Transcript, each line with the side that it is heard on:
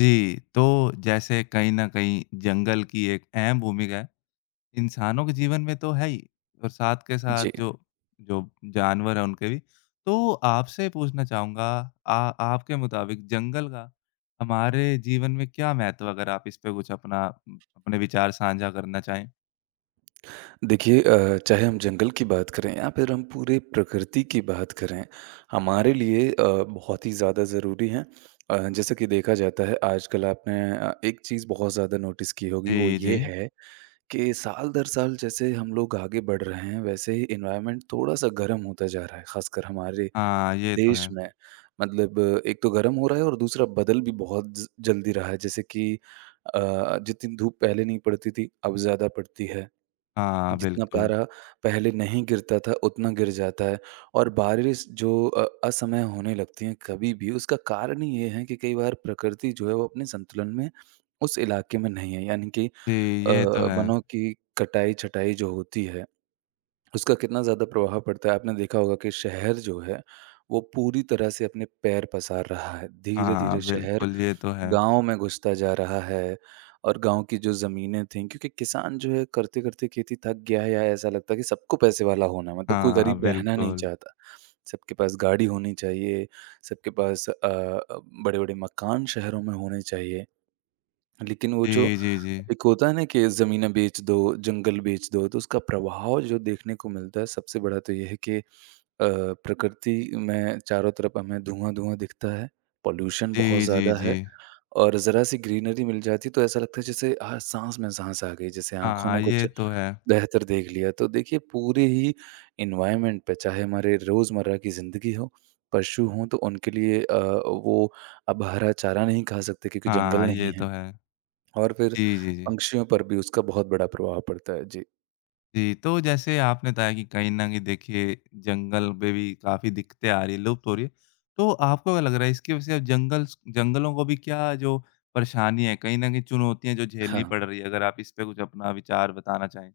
left: जी, तो जैसे कहीं न कहीं जंगल की एक अहम भूमिका है, इंसानों के जीवन में तो है ही और साथ के साथ
right: जी।
left: जो जो जानवर हैं उनके भी। तो आपसे पूछना चाहूँगा आ आपके मुताबिक जंगल का हमारे जीवन में क्या महत्व है? अगर आप इस पे कुछ अपना अपने विचार साझा करना चाहें?
right: देखिए चाहे हम जंगल की बात करें या फिर हम पूरे प्रकृति की बात करें, हमारे लिए बहुत ही ज़्यादा ज़रूरी हैं। जैसे कि देखा जाता है आजकल आपने एक चीज़ बहुत ज़्यादा नोटिस की होगी वो
left: जी,
right: ये
left: जी।
right: है कि साल दर साल जैसे हम लोग आगे बढ़ रहे हैं वैसे ही एनवायरनमेंट थोड़ा-सा गर्म होता जा रहा है, ख़ासकर हमारे
left: हाँ, ये तो
right: देश
left: है।
right: में। मतलब एक तो गर्म हो रहा है और दूसरा बदल भी बहुत ज जल्दी रहा है जैसे कि अ, जितनी धूप पहले नहीं पड़ती थी, अब ज़्यादा पड़ती है।
left: हाँ,
right: जितना
left: बिल्कुल।
right: पारा पहले नहीं गिरता था, उतना गिर जाता है और बारिश जो असमय होने लगती है कभी भी, उसका कारण ही ये है कि कई बार प्रकृति जो है वो अपने संतुलन में उस इलाके में नहीं है। यानी कि
left: जी,
right: अ,
left: ये तो है।
right: वनों की कटाई-छँटाई जो होती है, उसका कितना ज़्यादा प्रभाव पड़ता है। आपने देखा होगा कि शहर जो है, वो पूरी तरह से अपने पैर पसार रहा है। धीरे-धीरे
left: हाँ,
right: शहर
left: बिल्कुल, ये तो है।
right: गाँव में घुसता जा रहा है और गाँव की जो ज़मीनें थीं क्योंकि किसान जो है करते-करते खेती थक गया है या ऐसा लगता है कि सबको पैसे वाला होना है मतलब कोई
left: हाँ,
right: गरीब रहना नहीं
left: बिल्कुल।
right: चाहता। सबके पास गाड़ी होनी चाहिए, सबके पास बड़े-बड़े मकान शहरों में होने चाहिए। लेकिन वो जो
left: जी, जी, जी।
right: एक होता है ना कि ज़मीनें बेच दो, जंगल बेच दो, तो उसका प्रभाव जो देखने को मिलता है सबसे बड़ा तो ये है कि प्रकृति में चारों तरफ हमें धुआँ-धुआँ दिखता है, पॉल्यूशन बहुत
left: जी, जी,
right: ज़्यादा
left: जी।
right: है और ज़रा-सी ग्रीनरी मिल जाती तो ऐसा लगता है जैसे हाँ, साँस में साँस आ गई, जैसे आँखों ने
left: हाँ,
right: कुछ
left: ये तो है।
right: बेहतर देख लिया। तो देखिए पूरे ही एनवायरनमेंट पे चाहे हमारे रोज़मर्रा की ज़िंदगी हो, पशु हों तो उनके लिए वो अब हरा चारा नहीं खा सकते क्योंकि जंगल
left: हाँ,
right: नहीं
left: ये
right: है
left: तो है।
right: और फिर
left: जी, जी, जी।
right: पक्षियों पर भी उसका बहुत बड़ा प्रभाव पड़ता है। जी।
left: जी, तो जैसे आपने बताया कि कहीं न कहीं देखिए जंगल में भी काफ़ी दिक्कतें आ रही हैं, लुप्त हो रही हैं। तो आपको क्या लग रहा है इसकी वजह से अब जंगल्स जंगलों को भी क्या जो परेशानी है, कहीं न कहीं चुनौतियाँ जो
right: हाँ,
left: झेलनी पड़ रही है? अगर आप इस पे कुछ अपना विचार बताना चाहें।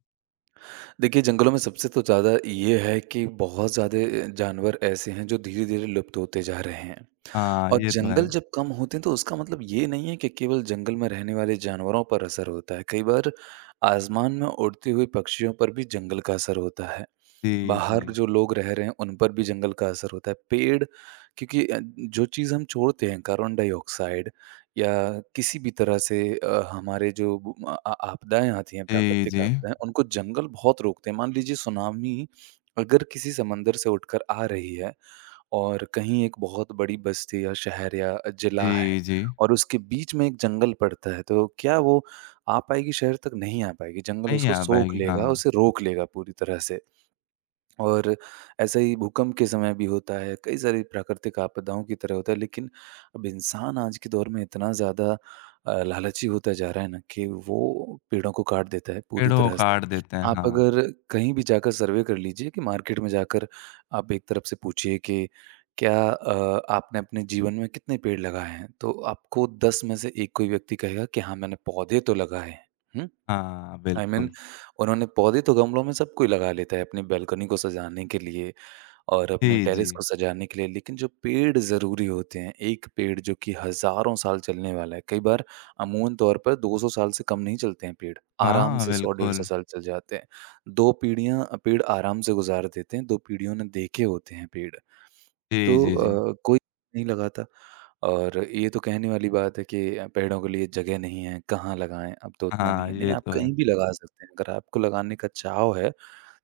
right: देखिए जंगलों में सबसे तो ज़्यादा ये है कि बहुत ज़्यादा जानवर ऐसे हैं जो धीरे-धीरे लुप्त होते जा रहे हैं।
left: हाँ,
right: और
left: ये तो है।
right: जंगल जब कम होते हैं तो उसका मतलब ये नहीं है कि केवल जंगल में रहने वाले जानवरों पर असर होता है। कई बार आसमान में उड़ते हुए पक्षियों पर भी जंगल का असर होता है।
left: जी,
right: बाहर
left: जी।
right: जो लोग रह रहे हैं उन पर भी जंगल का असर होता है। पेड़ क्योंकि जो चीज़ हम छोड़ते हैं कार्बन डाइऑक्साइड या किसी भी तरह से हमारे जो आपदाएँ आती हैं
left: जी,
right: प्राकृतिक
left: जी।
right: आपदाएँ उनको जंगल बहुत रोकते हैं। मान लीजिए सुनामी अगर किसी समंदर से उठकर आ रही है और कहीं एक बहुत बड़ी बस्ती या शहर या जिला है
left: जी, जी।
right: और उसके बीच में एक जंगल पड़ता है, तो क्या वो आ पाएगी शहर तक? नहीं आ पाएगी, जंगल
left: नहीं
right: उसको
left: आ
right: सोख
left: पाएगी,
right: लेगा,
left: हाँ।
right: उसे रोक लेगा पूरी तरह से। और ऐसा ही भूकंप के समय भी होता है, कई सारी प्राकृतिक आपदाओं की तरह होता है, लेकिन अब इंसान आज के दौर में इतना ज़्यादा लालची होता जा रहा है ना कि वो पेड़ों को काट देता है पूरी
left: पेड़ों को
right: तरह से।
left: काट देते हैं,
right: आप
left: हाँ।
right: अगर कहीं भी जाकर सर्वे कर लीजिए कि मार्केट में जाकर आप एक तरफ से पूछिए कि क्या आपने अपने जीवन में कितने पेड़ लगाए हैं? तो आपको 10 में से 1 कोई व्यक्ति कहेगा कि हाँ, मैंने पौधे तो लगाए हैं। हुँ?
left: हाँ,
right: आई मीन
left: बिल्कुल।
right: उन्होंने पौधे तो गमलों में सब कोई लगा लेता है, अपनी बालकनी को सजाने के लिए और अपने
left: जी,
right: टेरेस
left: जी।
right: को सजाने के लिए, लेकिन जो पेड़ ज़रूरी होते हैं, एक पेड़ जो कि हज़ारों साल चलने वाला है, कई बार अमूमन तौर पर 200 साल से कम नहीं चलते हैं पेड़, आराम
left: हाँ,
right: से 100-150
left: बिल्कुल।
right: साल चल जाते हैं। 2 पीढ़ियाँ पेड़ आराम से गुज़ार देते हैं, 2 पीढ़ियों ने देखे होते हैं पेड़।
left: जी,
right: तो
left: जी, जी।
right: कोई नहीं लगाता और ये तो कहने वाली बात है कि पेड़ों के लिए जगह नहीं है, कहाँ लगाएँ, अब तो उतना नहीं
left: हाँ,
right: है। नहीं,
left: ये
right: आप
left: तो है।
right: कहीं भी लगा सकते हैं। अगर आपको लगाने का चाव है,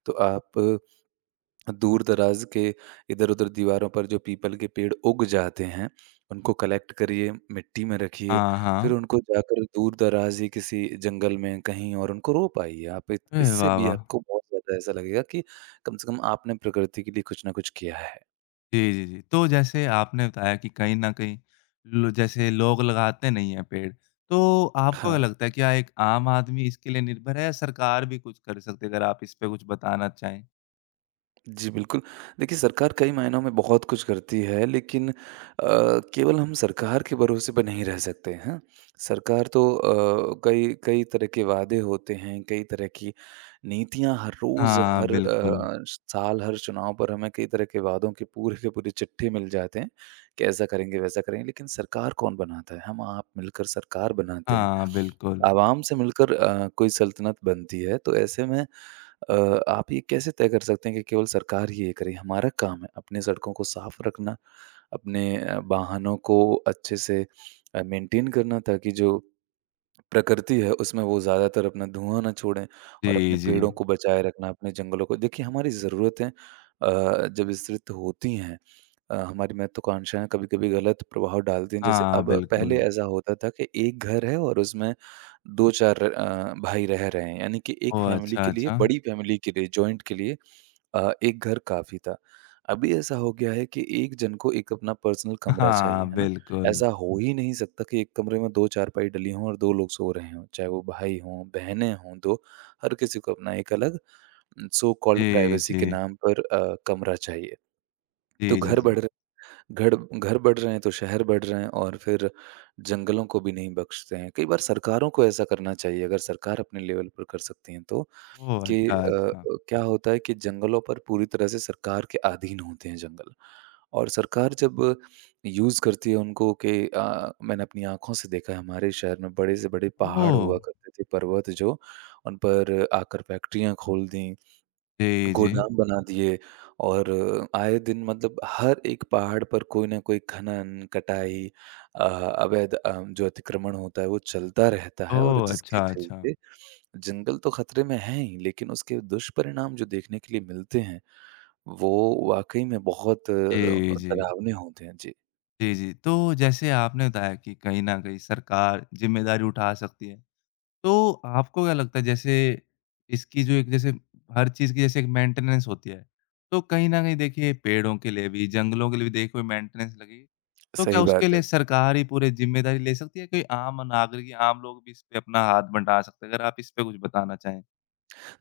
right: तो आप दूर-दराज के इधर-उधर दीवारों पर जो पीपल के पेड़ उग जाते हैं, उनको कलेक्ट करिए, मिट्टी में रखिए,
left: हाँ,
right: फिर
left: हाँ।
right: उनको जाकर दूर-दराज ही किसी जंगल में कहीं और उनको रोप आइए। आप इत
left: अरे
right: इससे
left: वाह,
right: भी
left: वाह!
right: आपको बहुत ज़्यादा ऐसा लगेगा कि कम से कम आपने प्रकृति के लिए कुछ ना कुछ किया है।
left: जी, जी, जी। तो जैसे आपने बताया कि कहीं न कहीं लो जैसे लोग लगाते नहीं हैं पेड़, तो आपको क्या
right: हाँ।
left: लगता है क्या एक आम आदमी इसके लिए निर्भर है या सरकार भी कुछ कर सकती है? अगर आप इस पे कुछ बताना चाहें।
right: जी, बिल्कुल। देखिए, सरकार कई मायनों में बहुत कुछ करती है, लेकिन केवल हम सरकार के भरोसे पे नहीं रह सकते हैं। सरकार तो कई कई तरह के वादे होते हैं, कई तरह की नीतियाँ हर रोज़,
left: हाँ,
right: हर
left: बिल्कुल।
right: साल, हर चुनाव पर हमें कई तरह के वादों के पूरे चिट्ठे मिल जाते हैं कि ऐसा करेंगे, वैसा करेंगे। लेकिन सरकार कौन बनाता है? हम आप मिलकर सरकार बनाते हैं।
left: हाँ, बिल्कुल।
right: आवाम से मिलकर कोई सल्तनत बनती है। तो ऐसे में आप ये कैसे तय कर सकते हैं कि केवल सरकार ही ये करे? हमारा काम है अपनी सड़कों को साफ रखना, अपने वाहनों को अच्छे से मेंटेन करना ताकि जो प्रकृति है उसमें वो ज़्यादातर अपना धुआँ ना छोड़ें और
left: जी,
right: अपने
left: जी।
right: पेड़ों को बचाए रखना, अपने जंगलों को देखिए हमारी ज़रूरतें जब विस्तृत होती हैं हमारी महत्वाकांक्षाएँ कभी-कभी गलत प्रभाव डालती हैं। जैसे
left: हाँ,
right: अब पहले
left: बिल्कुल।
right: ऐसा होता था कि एक घर है और उसमें 2-4 भाई रह रहे हैं, यानी कि एक
left: ओह!
right: फैमिली
left: अच्छा,
right: के लिए
left: अच्छा।
right: बड़ी फैमिली के लिए जॉइंट के लिए एक घर काफ़ी था। अभी ऐसा हो गया है कि एक जन को एक अपना पर्सनल कमरा
left: हाँ,
right: चाहिए, है ना?
left: बिल्कुल।
right: ऐसा हो ही नहीं सकता कि एक कमरे में 2 चारपाई डली हों और 2 लोग सो रहे हों, चाहे वो भाई हों, बहनें हों 2, हर किसी को अपना एक अलग सो कॉल्ड
left: जी,
right: प्राइवेसी के
left: जी।
right: नाम पर कमरा चाहिए। तो
left: जी, जी, जी।
right: घर घर बढ़ रहे हैं तो शहर बढ़ रहे हैं और फिर जंगलों को भी नहीं बख्शते हैं। कई बार सरकारों को ऐसा करना चाहिए, अगर सरकार अपने लेवल पर कर सकती हैं तो।
left: ओह!
right: कि
left: अच्छा, अच्छा।
right: क्या होता है कि जंगलों पर पूरी तरह से सरकार के अधीन होते हैं जंगल। और सरकार जब यूज़ करती है उनको कि मैंने अपनी आँखों से देखा है हमारे शहर में बड़े से बड़े पहाड़
left: ओह!
right: हुआ करते थे, पर्वत जो, उन पर आकर फैक्ट्रियाँ खोल दी।
left: जी, जी।
right: गोदाम बना दिए और आए दिन मतलब हर एक पहाड़ पर कोई ना कोई खनन, कटाई अवैध जो अतिक्रमण होता है वो चलता रहता है और
left: ओह! अच्छा,
right: जिसके
left: अच्छा।
right: चलते जंगल तो खतरे में है ही, लेकिन उसके दुष्परिणाम जो देखने के लिए मिलते हैं, वो वाक़ई में बहुत
left: जी, जी।
right: डरावने होते हैं। जी,
left: जी, जी। तो जैसे आपने बताया कि कहीं न कहीं सरकार ज़िम्मेदारी उठा सकती है। तो आपको क्या लगता है जैसे इसकी जो एक जैसे हर चीज़ की जैसे एक मेंटेनेंस होती है। तो कहीं न कहीं देखिए पेड़ों के लिए भी, जंगलों के लिए भी देखिए कोई मेंटेनेंस लगेगी। तो क्या
right: सही
left: उसके
right: बात है।
left: लिए सरकार ही पूरी ज़िम्मेदारी ले सकती है? कोई आम नागरिक या आम लोग भी इस पे अपना हाथ बँटा सकते हैं? अगर आप इस पे कुछ बताना चाहें?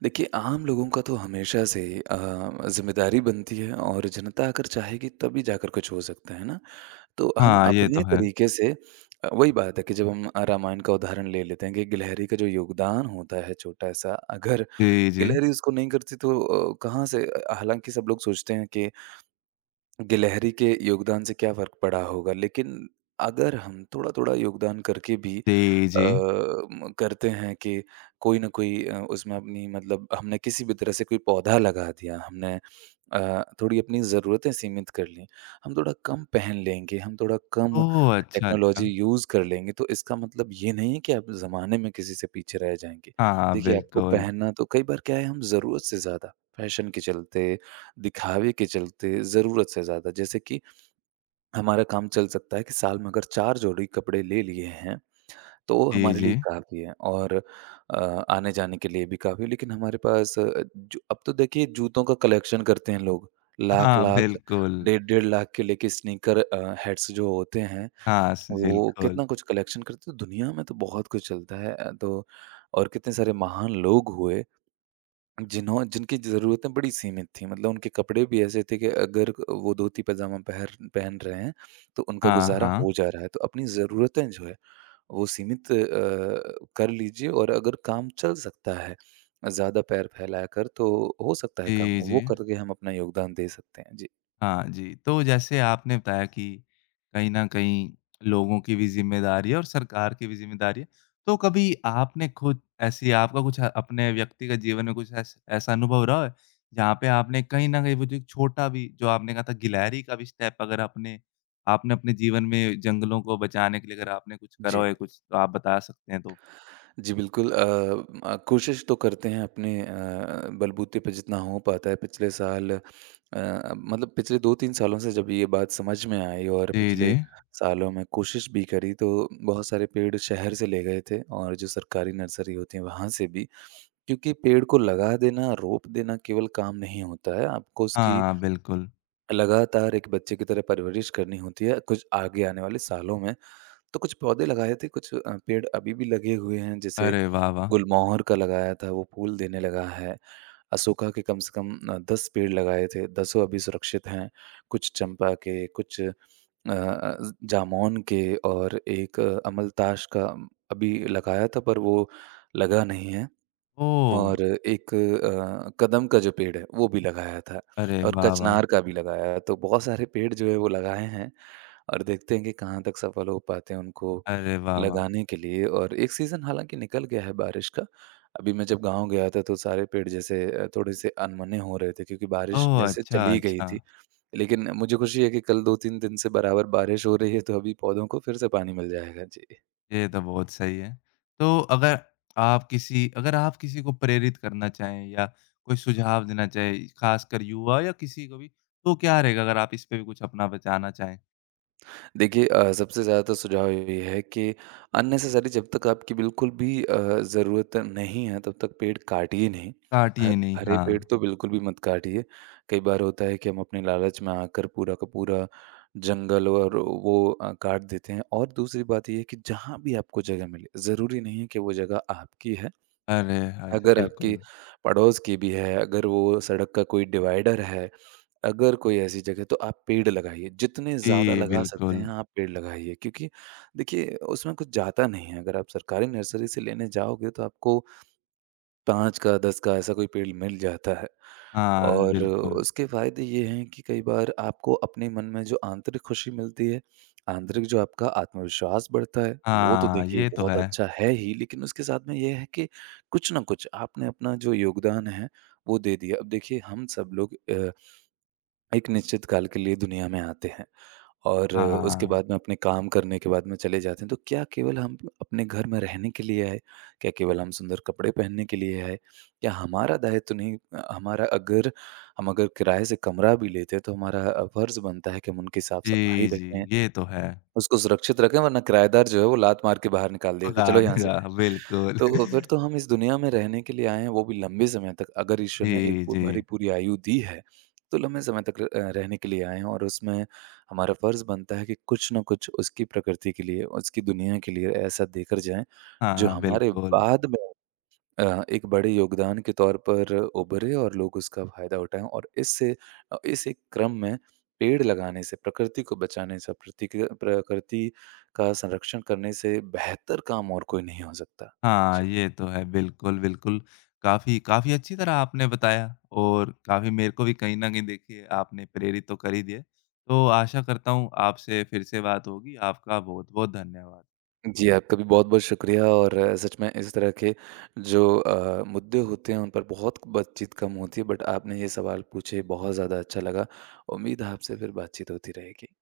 right: देखिए, आम लोगों का तो हमेशा से अ, ज़िम्मेदारी बनती है और जनता अगर चाहेगी तभी जाकर कुछ हो सकता है ना? तो हम
left: हाँ, ये तो
right: अपने
left: है।
right: तरीके से वही बात है कि जब हम रामायण का उदाहरण ले लेते हैं कि गिलहरी का जो योगदान होता है छोटा-सा, अगर
left: जी, जी।
right: गिलहरी उसको नहीं करती तो कहाँ से हालाँकि सब लोग सोचते हैं कि गिलहरी के योगदान से क्या फ़र्क पड़ा होगा, लेकिन अगर हम थोड़ा-थोड़ा योगदान करके भी
left: जी,
right: अ,
left: जी।
right: म करते हैं कि कोई न कोई उसमें अपनी मतलब हमने किसी भी तरह से कोई पौधा लगा दिया, हमने थोड़ी अपनी ज़रूरतें सीमित कर लीं, हम थोड़ा कम पहन लेंगे, हम थोड़ा कम
left: ओह! अच्छा,
right: टेक्नोलॉजी
left: अच्छा।
right: यूज़ कर लेंगे, तो इसका मतलब ये नहीं है कि आप ज़माने में किसी से पीछे रह जाएँगे।
left: हाँ, हाँ,
right: देखिए, आपको
left: बिल्कुल।
right: पहनना तो कई बार क्या है हम ज़रूरत से ज़्यादा फैशन के चलते, दिखावे के चलते, ज़रूरत से ज़्यादा जैसे कि हमारा काम चल सकता है कि साल में अगर 4 जोड़ी कपड़े ले लिए हैं तो वो
left: जी,
right: हमारे
left: जी।
right: लिए काफ़ी है और अ, आने-जाने के लिए भी काफ़ी है, लेकिन हमारे पास जो अब तो देखिए जूतों का कलेक्शन करते हैं लोग,
left: हाँ,
right: लाख-लाख,
left: बिल्कुल।
right: डेढ़ डेढ़ लाख के लेके स्नीकर हेड्स जो होते हैं,
left: हाँ, स
right: वो
left: बिल्कुल।
right: कितना कुछ कलेक्शन करते हैं। दुनिया में तो बहुत कुछ चलता है तो और कितने सारे महान लोग हुए, जिन्हों जिनकी ज़रूरतें बड़ी सीमित थीं, मतलब उनके कपड़े भी ऐसे थे कि अगर वो धोती-पजामा पहर पहन पहन रहे हैं, तो उनका
left: हाँ,
right: गुज़ारा
left: हाँ।
right: हो जा रहा है। तो अपनी ज़रूरतें जो है वो सीमित कर लीजिए और अगर काम चल सकता है, ज़्यादा पैर फैलाया कर तो हो सकता है काम,
left: जी, जी।
right: वो करके हम अपना योगदान दे सकते हैं। जी।
left: हाँ जी, तो जैसे आपने बताया कि कहीं न कहीं लोगों की भी ज़िम्मेदारी है और सरकार की भी ज़िम्मेदारी है। तो कभी आपने खुद ऐसी आपका कुछ अपने व्यक्तिगत जीवन में कुछ ऐस ऐसा अनुभव रहा है, जहाँ पे आपने कहीं न कहीं वो जो एक छोटा भी जो आपने कहा था गिलहरी का भी स्टेप अगर आपने आपने अपने जीवन में जंगलों को बचाने के लिए अगर आपने कुछ करा
right: जी।
left: हो या कुछ तो आप बता सकते हैं तो?
right: जी, बिल्कुल कोशिश तो करते हैं अपने बलबूते पे जितना हो पाता है। पिछले साल मतलब पिछले 2-3 सालों से जब ये बात समझ में आई और
left: जी, जी।
right: पिछले सालों में कोशिश भी करी, तो बहुत सारे पेड़ शहर से ले गए थे और जो सरकारी नर्सरी होती है, वहाँ से भी। क्योंकि पेड़ को लगा देना, रोप देना केवल काम नहीं होता है। आपको उसकी
left: हाँ, बिल्कुल।
right: लगातार एक बच्चे की तरह परवरिश करनी होती है, कुछ आगे आने वाले सालों में। तो कुछ पौधे लगाए थे, कुछ पेड़ अभी भी लगे हुए हैं। जैसे
left: अरे वाह, वाह!
right: गुलमोहर का लगाया था, वो फूल देने लगा है। अशोका के कम से कम 10 पेड़ लगाए थे, दसों अभी सुरक्षित हैं। कुछ चंपा के, जामुन के और एक अमलतास का अभी लगाया था पर वो लगा नहीं है।
left: ओह!
right: और एक कदम का जो पेड़ है वो भी लगाया था
left: अरे
right: और
left: वाह, वाह!
right: कचनार का भी लगाया है। तो बहुत सारे पेड़ जो है वो लगाए हैं और देखते हैं कि कहाँ तक सफल हो पाते हैं उनको
left: अरे वाह, वाह!
right: लगाने के लिए। और एक सीज़न हालाँकि निकल गया है बारिश का। अभी मैं जब गाँव गया था तो सारे पेड़ जैसे थोड़े से अनमने हो रहे थे क्योंकि बारिश
left: ओह!
right: जैसे
left: अच्छा,
right: चली गई
left: अच्छा।
right: थी। लेकिन मुझे खुशी है कि कल 2-3 दिन से बराबर बारिश हो रही है, तो अभी पौधों को फिर से पानी मिल जाएगा। जी।
left: ये तो बहुत सही है। तो अगर आप किसी अगर आप किसी को प्रेरित करना चाहें या कोई सुझाव देना चाहें, खासकर युवा या किसी को भी, तो क्या रहेगा अगर आप इस पे भी कुछ अपना बताना चाहें?
right: देखिए, सबसे ज़्यादा तो सुझाव ये है कि अननेसेसरी, जब तक आपकी बिल्कुल भी ज़रूरत नहीं है, तब तक पेड़ काटिए नहीं।
left: काटिए
right: हर
left: नहीं,
right: हरे पेड़
left: हाँ।
right: तो बिल्कुल भी मत काटिए। कई बार होता है कि हम अपने लालच में आकर पूरा का पूरा जंगल और वो काट देते हैं। और दूसरी बात ये है कि जहाँ भी आपको जगह मिले, ज़रूरी नहीं है कि वो जगह आपकी है।
left: अरे! हाँ,
right: अगर आपकी
left: बिल्कुल।
right: पड़ोस की भी है, अगर वो सड़क का कोई डिवाइडर है, अगर कोई ऐसी जगह, तो आप पेड़ लगाइए। जितने ज़्यादा
left: जी,
right: लगा सकते
left: बिल्कुल।
right: हैं आप पेड़ लगाइए, क्योंकि देखिए उसमें कुछ जाता नहीं है। अगर आप सरकारी नर्सरी से लेने जाओगे तो आपको 5 का 10 का ऐसा कोई पेड़ मिल जाता है।
left: हाँ,
right: और
left: बिल्कुल।
right: उसके फ़ायदे ये हैं कि कई बार आपको अपने मन में जो आंतरिक खुशी मिलती है, आंतरिक जो आपका आत्मविश्वास बढ़ता है, वो तो
left: हाँ,
right: देखिए
left: ये तो
right: बहुत
left: है।
right: अच्छा है ही, लेकिन उसके साथ में ये है कि कुछ ना कुछ आपने अपना जो योगदान है, वो दे दिया। अब देखिए, हम सब लोग एक निश्चित काल के लिए दुनिया में आते हैं। और उसके
left: हाँ।
right: बाद में अपने काम करने के बाद में चले जाते हैं। तो क्या केवल हम अपने घर में रहने के लिए आए? क्या केवल हम सुंदर कपड़े पहनने के लिए आए? क्या हमारा दायित्व तो नहीं, हमारा अगर हम अगर किराए से कमरा भी लेते हैं तो हमारा फ़र्ज़ बनता है कि हम उनकी साफ-सफाई
left: जी, जी,
right: रखें।
left: ये तो है।
right: उसको सुरक्षित रखें, वरना किराएदार जो है वो लात मार के बाहर निकाल देगा कि
left: भगा
right: चलो यहाँ से।
left: देगा, बिल्कुल।
right: तो फिर तो हम इस दुनिया में रहने के लिए आए हैं, वो भी लंबे समय तक। अगर ईश्वर ने एक
left: जी,
right: पू
left: जी।
right: भरी पूरी आयु दी है, तो लंबे समय तक रहने के लिए आए हैं। और उसमें हमारा फ़र्ज़ बनता है कि कुछ न कुछ उसकी प्रकृति के लिए, उसकी दुनिया के लिए ऐसा देकर जाएँ, जो
left: हाँ,
right: हमारे
left: बिल्कुल।
right: बाद में एक बड़े योगदान के तौर पर उभरे और लोग उसका फ़ायदा उठाएँ। और इस एक क्रम में पेड़ लगाने से, प्रकृति को बचाने से, प्रतिक्र प्रकृति का संरक्षण करने से बेहतर काम और कोई नहीं हो सकता।
left: हाँ,
right: जी।
left: ये तो है। बिल्कुल, बिल्कुल। काफ़ी काफ़ी अच्छी तरह आपने बताया और काफ़ी मेरे को भी कहीं न कहीं देखिए आपने प्रेरित तो कर ही दिया। तो आशा करता हूँ आपसे फिर से बात होगी। आपका बहुत-बहुत धन्यवाद।
right: जी, आपका भी बहुत-बहुत शुक्रिया। और सच में इस तरह के जो मुद्दे होते हैं उन पर बहुत बातचीत कम होती है, बट आपने ये सवाल पूछे, बहुत ज़्यादा अच्छा लगा। उम्मीद है आपसे फिर बातचीत होती रहेगी।